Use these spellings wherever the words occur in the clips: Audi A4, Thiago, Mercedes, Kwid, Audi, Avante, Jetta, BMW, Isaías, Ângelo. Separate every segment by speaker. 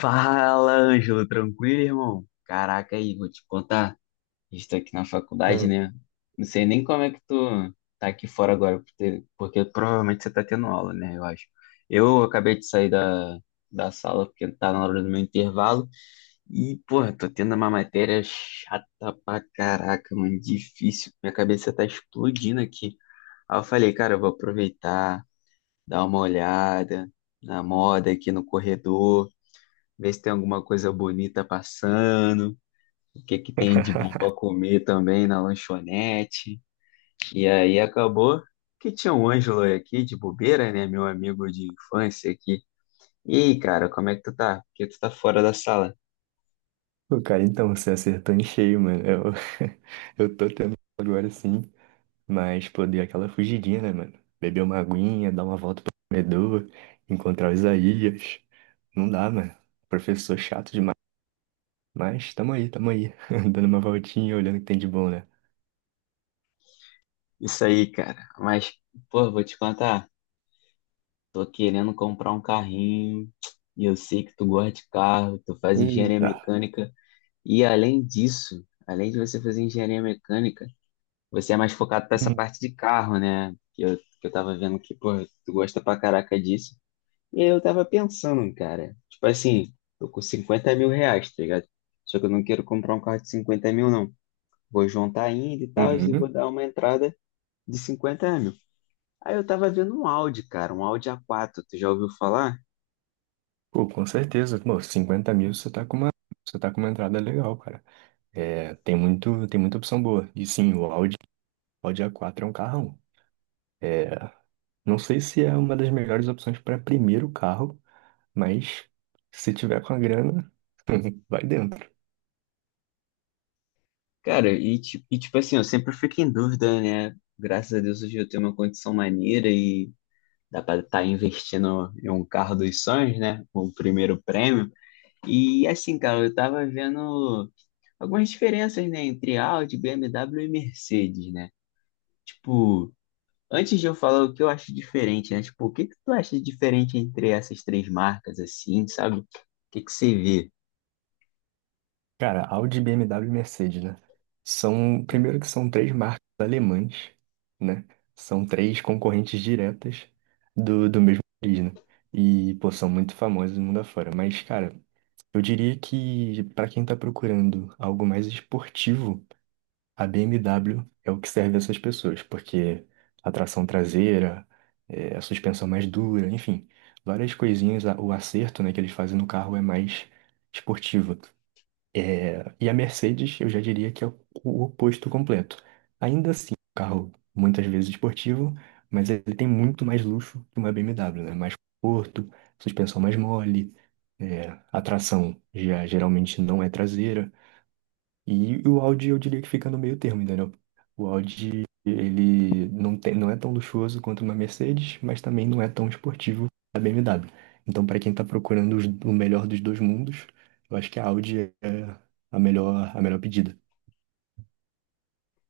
Speaker 1: Fala, Ângelo, tranquilo, irmão? Caraca, aí, vou te contar. Estou aqui na faculdade,
Speaker 2: É.
Speaker 1: né? Não sei nem como é que tu tá aqui fora agora, porque provavelmente você tá tendo aula, né? Eu acho. Eu acabei de sair da sala porque tá na hora do meu intervalo e, porra, tô tendo uma matéria chata pra caraca, mano, difícil. Minha cabeça tá explodindo aqui. Aí eu falei, cara, eu vou aproveitar, dar uma olhada na moda aqui no corredor, ver se tem alguma coisa bonita passando, o que que tem de bom para comer também na lanchonete. E aí acabou que tinha um Ângelo aqui de bobeira, né, meu amigo de infância aqui. E aí, cara, como é que tu tá? Porque tu tá fora da sala?
Speaker 2: Pô, cara, então, você acertou em cheio, mano. Eu tô tendo agora sim, mas pô, dei aquela fugidinha, né, mano? Beber uma aguinha, dar uma volta pro corredor, encontrar o Isaías. Não dá, mano. Professor chato demais. Mas tamo aí, tamo aí. Dando uma voltinha, olhando o que tem de bom, né?
Speaker 1: Isso aí, cara. Mas, pô, vou te contar, tô querendo comprar um carrinho. E eu sei que tu gosta de carro, tu faz engenharia
Speaker 2: Eita.
Speaker 1: mecânica. E além disso, além de você fazer engenharia mecânica, você é mais focado para essa
Speaker 2: Hum.
Speaker 1: parte de carro, né? Que eu tava vendo que, pô, tu gosta pra caraca disso. E aí eu tava pensando, cara, tipo assim, tô com R$ 50.000, tá ligado? Só que eu não quero comprar um carro de 50.000, não. Vou juntar ainda e tal, e vou
Speaker 2: Uhum.
Speaker 1: dar uma entrada de 50.000. Aí eu tava vendo um Audi, cara, um Audi A4, tu já ouviu falar?
Speaker 2: Pô, com certeza. Pô, 50 mil você tá com uma entrada legal, cara. É, tem muita opção boa. E sim, o Audi a quatro é um carrão. É, não sei se é uma das melhores opções para primeiro carro, mas se tiver com a grana, vai dentro.
Speaker 1: Cara, e tipo assim, eu sempre fico em dúvida, né? Graças a Deus hoje eu tenho uma condição maneira e dá para estar investindo em um carro dos sonhos, né? O primeiro prêmio. E assim, cara, eu tava vendo algumas diferenças, né, entre Audi, BMW e Mercedes, né? Tipo, antes de eu falar o que eu acho diferente, né? Tipo, o que que tu acha diferente entre essas três marcas, assim, sabe? O que que você vê?
Speaker 2: Cara, Audi, BMW e Mercedes, né? Primeiro que são três marcas alemãs, né? São três concorrentes diretas do mesmo país, né? E, pô, são muito famosas no mundo afora. Mas, cara, eu diria que para quem tá procurando algo mais esportivo, a BMW é o que serve a essas pessoas, porque a tração traseira, é, a suspensão mais dura, enfim, várias coisinhas, o acerto, né, que eles fazem no carro é mais esportivo. E a Mercedes, eu já diria que é o oposto completo. Ainda assim, é um carro muitas vezes esportivo, mas ele tem muito mais luxo que uma BMW, né? Mais conforto, suspensão mais mole, é, a tração já geralmente não é traseira. E o Audi eu diria que fica no meio termo, entendeu? O Audi, ele não tem, não é tão luxuoso quanto uma Mercedes, mas também não é tão esportivo a BMW. Então, para quem está procurando o melhor dos dois mundos, eu acho que a Audi é a melhor pedida.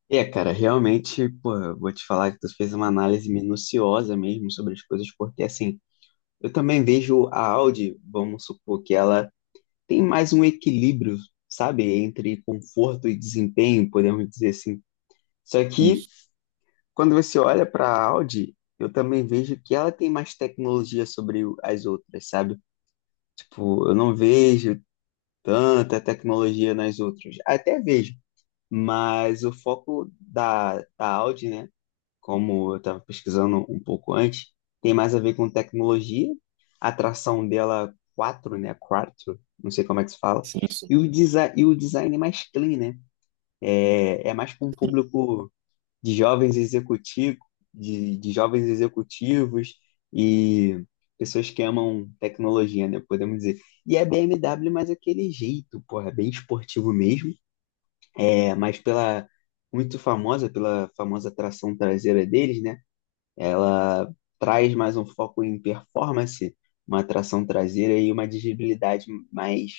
Speaker 1: É, cara, realmente, pô, eu vou te falar que tu fez uma análise minuciosa mesmo sobre as coisas, porque assim, eu também vejo a Audi, vamos supor que ela tem mais um equilíbrio, sabe, entre conforto e desempenho, podemos dizer assim. Só que
Speaker 2: Isso.
Speaker 1: quando você olha para a Audi, eu também vejo que ela tem mais tecnologia sobre as outras, sabe? Tipo, eu não vejo tanta tecnologia nas outras. Até vejo, mas o foco da Audi, né? Como eu estava pesquisando um pouco antes, tem mais a ver com tecnologia, a tração dela quatro, né? Quatro, não sei como é que se fala,
Speaker 2: Sim, sim.
Speaker 1: e o, desi e o design é mais clean, né? É, é mais para um público de jovens executivos, de jovens executivos e pessoas que amam tecnologia, né? Podemos dizer. E é BMW, mas aquele jeito, porra, bem esportivo mesmo, é, mas pela muito famosa pela famosa tração traseira deles, né? Ela traz mais um foco em performance, uma tração traseira e uma dirigibilidade mais.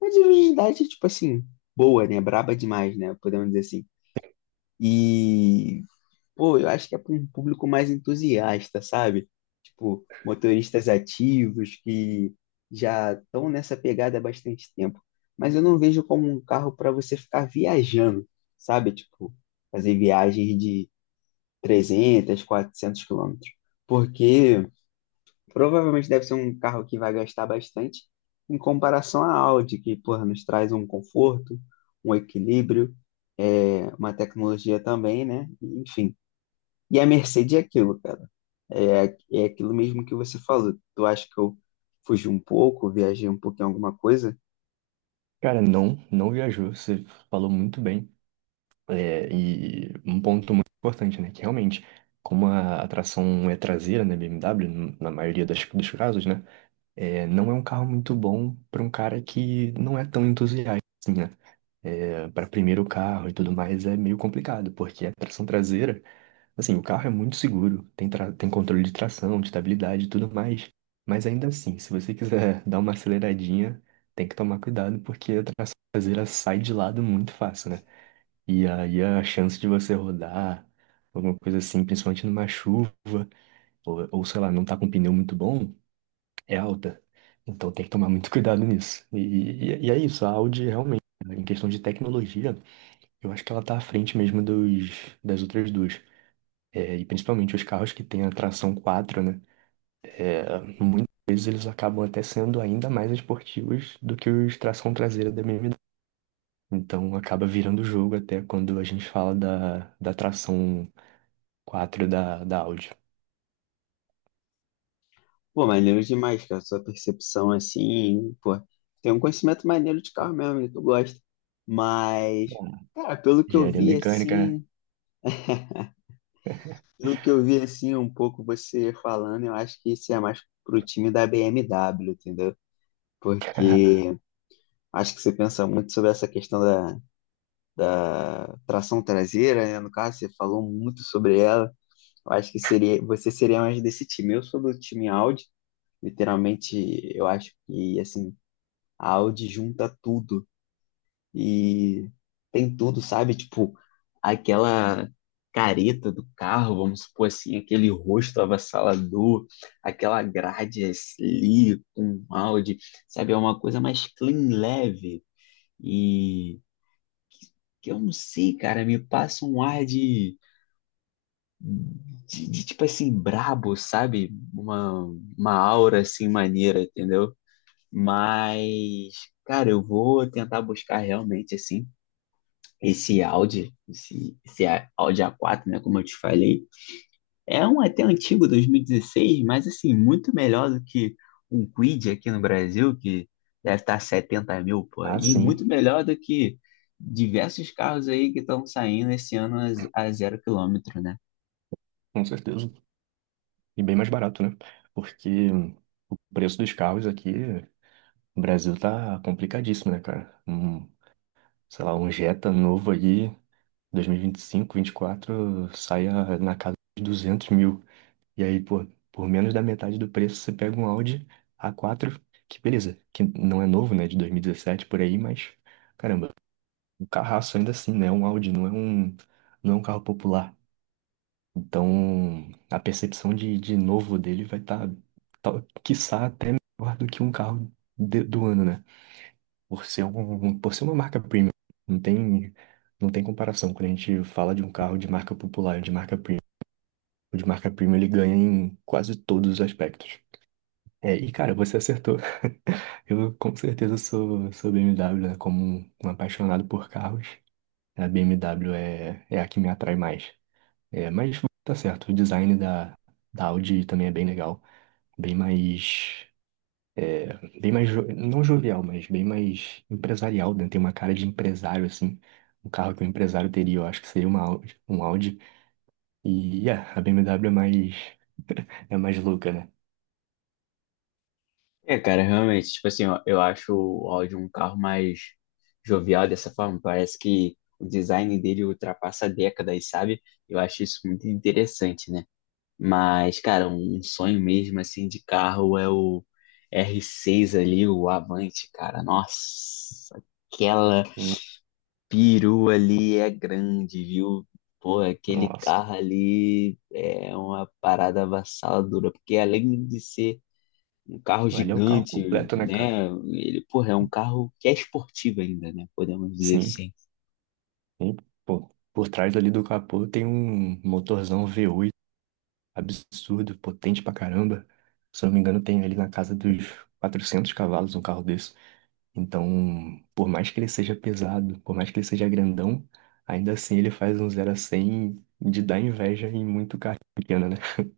Speaker 1: Uma dirigibilidade, tipo assim, boa, né? Braba demais, né? Podemos dizer assim. E, pô, eu acho que é para um público mais entusiasta, sabe? Tipo, motoristas ativos que já estão nessa pegada há bastante tempo. Mas eu não vejo como um carro para você ficar viajando, sabe? Tipo, fazer viagens de 300, 400 km. Porque provavelmente deve ser um carro que vai gastar bastante em comparação à Audi, que, porra, nos traz um conforto, um equilíbrio, é, uma tecnologia também, né? Enfim. E a Mercedes é aquilo, cara. É, é aquilo mesmo que você falou. Tu acha que eu fugi um pouco, viajei um pouquinho em alguma coisa?
Speaker 2: Cara, não, não viajou, você falou muito bem. É, e um ponto muito importante, né? Que realmente, como a atração é traseira na BMW, na maioria dos casos, né? É, não é um carro muito bom para um cara que não é tão entusiasta, assim, né? É, para primeiro carro e tudo mais é meio complicado, porque a tração traseira, assim, o carro é muito seguro, tem controle de tração, de estabilidade e tudo mais. Mas ainda assim, se você quiser dar uma aceleradinha, tem que tomar cuidado, porque a tração traseira sai de lado muito fácil, né? E aí a chance de você rodar, alguma coisa assim, principalmente numa chuva, ou sei lá, não tá com pneu muito bom é alta. Então tem que tomar muito cuidado nisso. E é isso, a Audi realmente, né, em questão de tecnologia, eu acho que ela tá à frente mesmo das outras duas. É, e principalmente os carros que têm a tração 4, né? É, muitas vezes eles acabam até sendo ainda mais esportivos do que os tração traseira da BMW. Então acaba virando o jogo até quando a gente fala da tração 4 da Audi.
Speaker 1: Pô, maneiro demais, cara. Sua percepção assim, pô. Tem um conhecimento maneiro de carro mesmo, né? Tu gosta. Mas,
Speaker 2: Bom,
Speaker 1: cara, pelo que eu
Speaker 2: engenharia
Speaker 1: vi
Speaker 2: mecânica, né?
Speaker 1: assim, pelo que eu vi assim um pouco você falando, eu acho que isso é mais pro time da BMW, entendeu? Porque acho que você pensa muito sobre essa questão da tração traseira, né? No caso, você falou muito sobre ela. Eu acho que seria, você seria mais desse time. Eu sou do time Audi, literalmente, eu acho que assim, a Audi junta tudo e tem tudo, sabe? Tipo, aquela careta do carro, vamos supor assim, aquele rosto avassalador, aquela grade ali com áudio, sabe? É uma coisa mais clean, leve, e que eu não sei, cara, me passa um ar de tipo assim, brabo, sabe? Uma aura assim maneira, entendeu? Mas, cara, eu vou tentar buscar realmente assim esse Audi, esse Audi A4, né, como eu te falei, é um até antigo 2016, mas assim, muito melhor do que um Kwid aqui no Brasil, que deve estar 70 mil por
Speaker 2: Ah,
Speaker 1: aí,
Speaker 2: sim,
Speaker 1: muito melhor do que diversos carros aí que estão saindo esse ano a, a zero quilômetro, né?
Speaker 2: com certeza. E bem mais barato, né? Porque o preço dos carros aqui no Brasil tá complicadíssimo, né, cara? Um, sei lá, um Jetta novo aí, 2025, 24, sai na casa de 200 mil. E aí, pô, por menos da metade do preço, você pega um Audi A4, que beleza, que não é novo, né, de 2017 por aí, mas caramba, um carraço ainda assim, né? Um Audi não é um carro popular. Então, a percepção de novo dele vai estar, tá, tá, quiçá, até melhor do que um carro do ano, né? Por ser uma marca premium. Não tem, não tem comparação. Quando a gente fala de um carro de marca popular ou de marca premium, o de marca premium ele ganha em quase todos os aspectos. É, e cara, você acertou. Eu com certeza sou BMW, né? Como um apaixonado por carros, a BMW é a que me atrai mais. É, mas tá certo. O design da Audi também é bem legal. Bem mais. É, bem mais. Não jovial, mas bem mais empresarial, né? Tem uma cara de empresário, assim. Um carro que um empresário teria, eu acho que seria uma Audi, um Audi. E yeah, a BMW é mais. É mais louca, né?
Speaker 1: É, cara, realmente, tipo assim, ó, eu acho o Audi um carro mais jovial dessa forma, parece que o design dele ultrapassa décadas, sabe? Eu acho isso muito interessante, né? Mas, cara, um sonho mesmo assim de carro é o R6 ali, o Avante, cara. Nossa, aquela
Speaker 2: Hum,
Speaker 1: perua ali é grande, viu? Pô, aquele
Speaker 2: nossa.
Speaker 1: carro ali é uma parada avassaladora, porque além de ser um carro
Speaker 2: Ali é um carro
Speaker 1: gigante,
Speaker 2: completo, né, cara?
Speaker 1: né? Ele, porra, é um carro que é esportivo ainda, né? Podemos dizer
Speaker 2: Sim.
Speaker 1: assim.
Speaker 2: E, pô, por trás ali do capô tem um motorzão V8 absurdo, potente pra caramba. Se eu não me engano, tem ali na casa dos 400 cavalos um carro desse. Então, por mais que ele seja pesado, por mais que ele seja grandão, ainda assim ele faz um 0 a 100 de dar inveja em muito carro pequeno, né?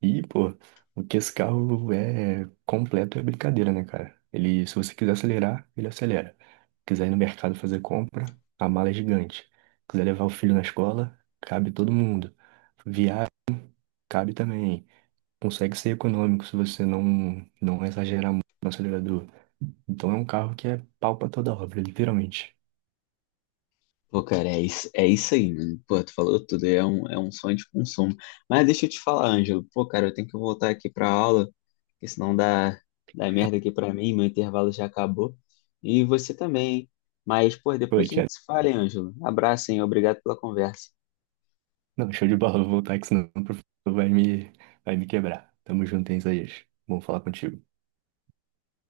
Speaker 2: E, pô, o que esse carro é completo é brincadeira, né, cara? Ele, se você quiser acelerar, ele acelera. Quiser ir no mercado fazer compra, a mala é gigante. Quiser levar o filho na escola, cabe todo mundo. Viagem cabe também. Consegue ser econômico se você não exagerar muito no acelerador. Então é um carro que é pau pra toda obra, literalmente.
Speaker 1: Pô, cara, é isso aí, mano. Pô, tu falou tudo, é um sonho de consumo. Mas deixa eu te falar, Ângelo. Pô, cara, eu tenho que voltar aqui pra aula, porque senão dá, dá merda aqui pra mim, meu intervalo já acabou. E você também, hein? Mas, pô,
Speaker 2: Pô,
Speaker 1: depois a
Speaker 2: Thiago,
Speaker 1: gente se fala, hein, Ângelo. Abraço, hein? Obrigado pela conversa.
Speaker 2: não, show de bola, vou voltar que senão o professor vai me quebrar. Tamo junto, hein, Isaías? Bom falar contigo.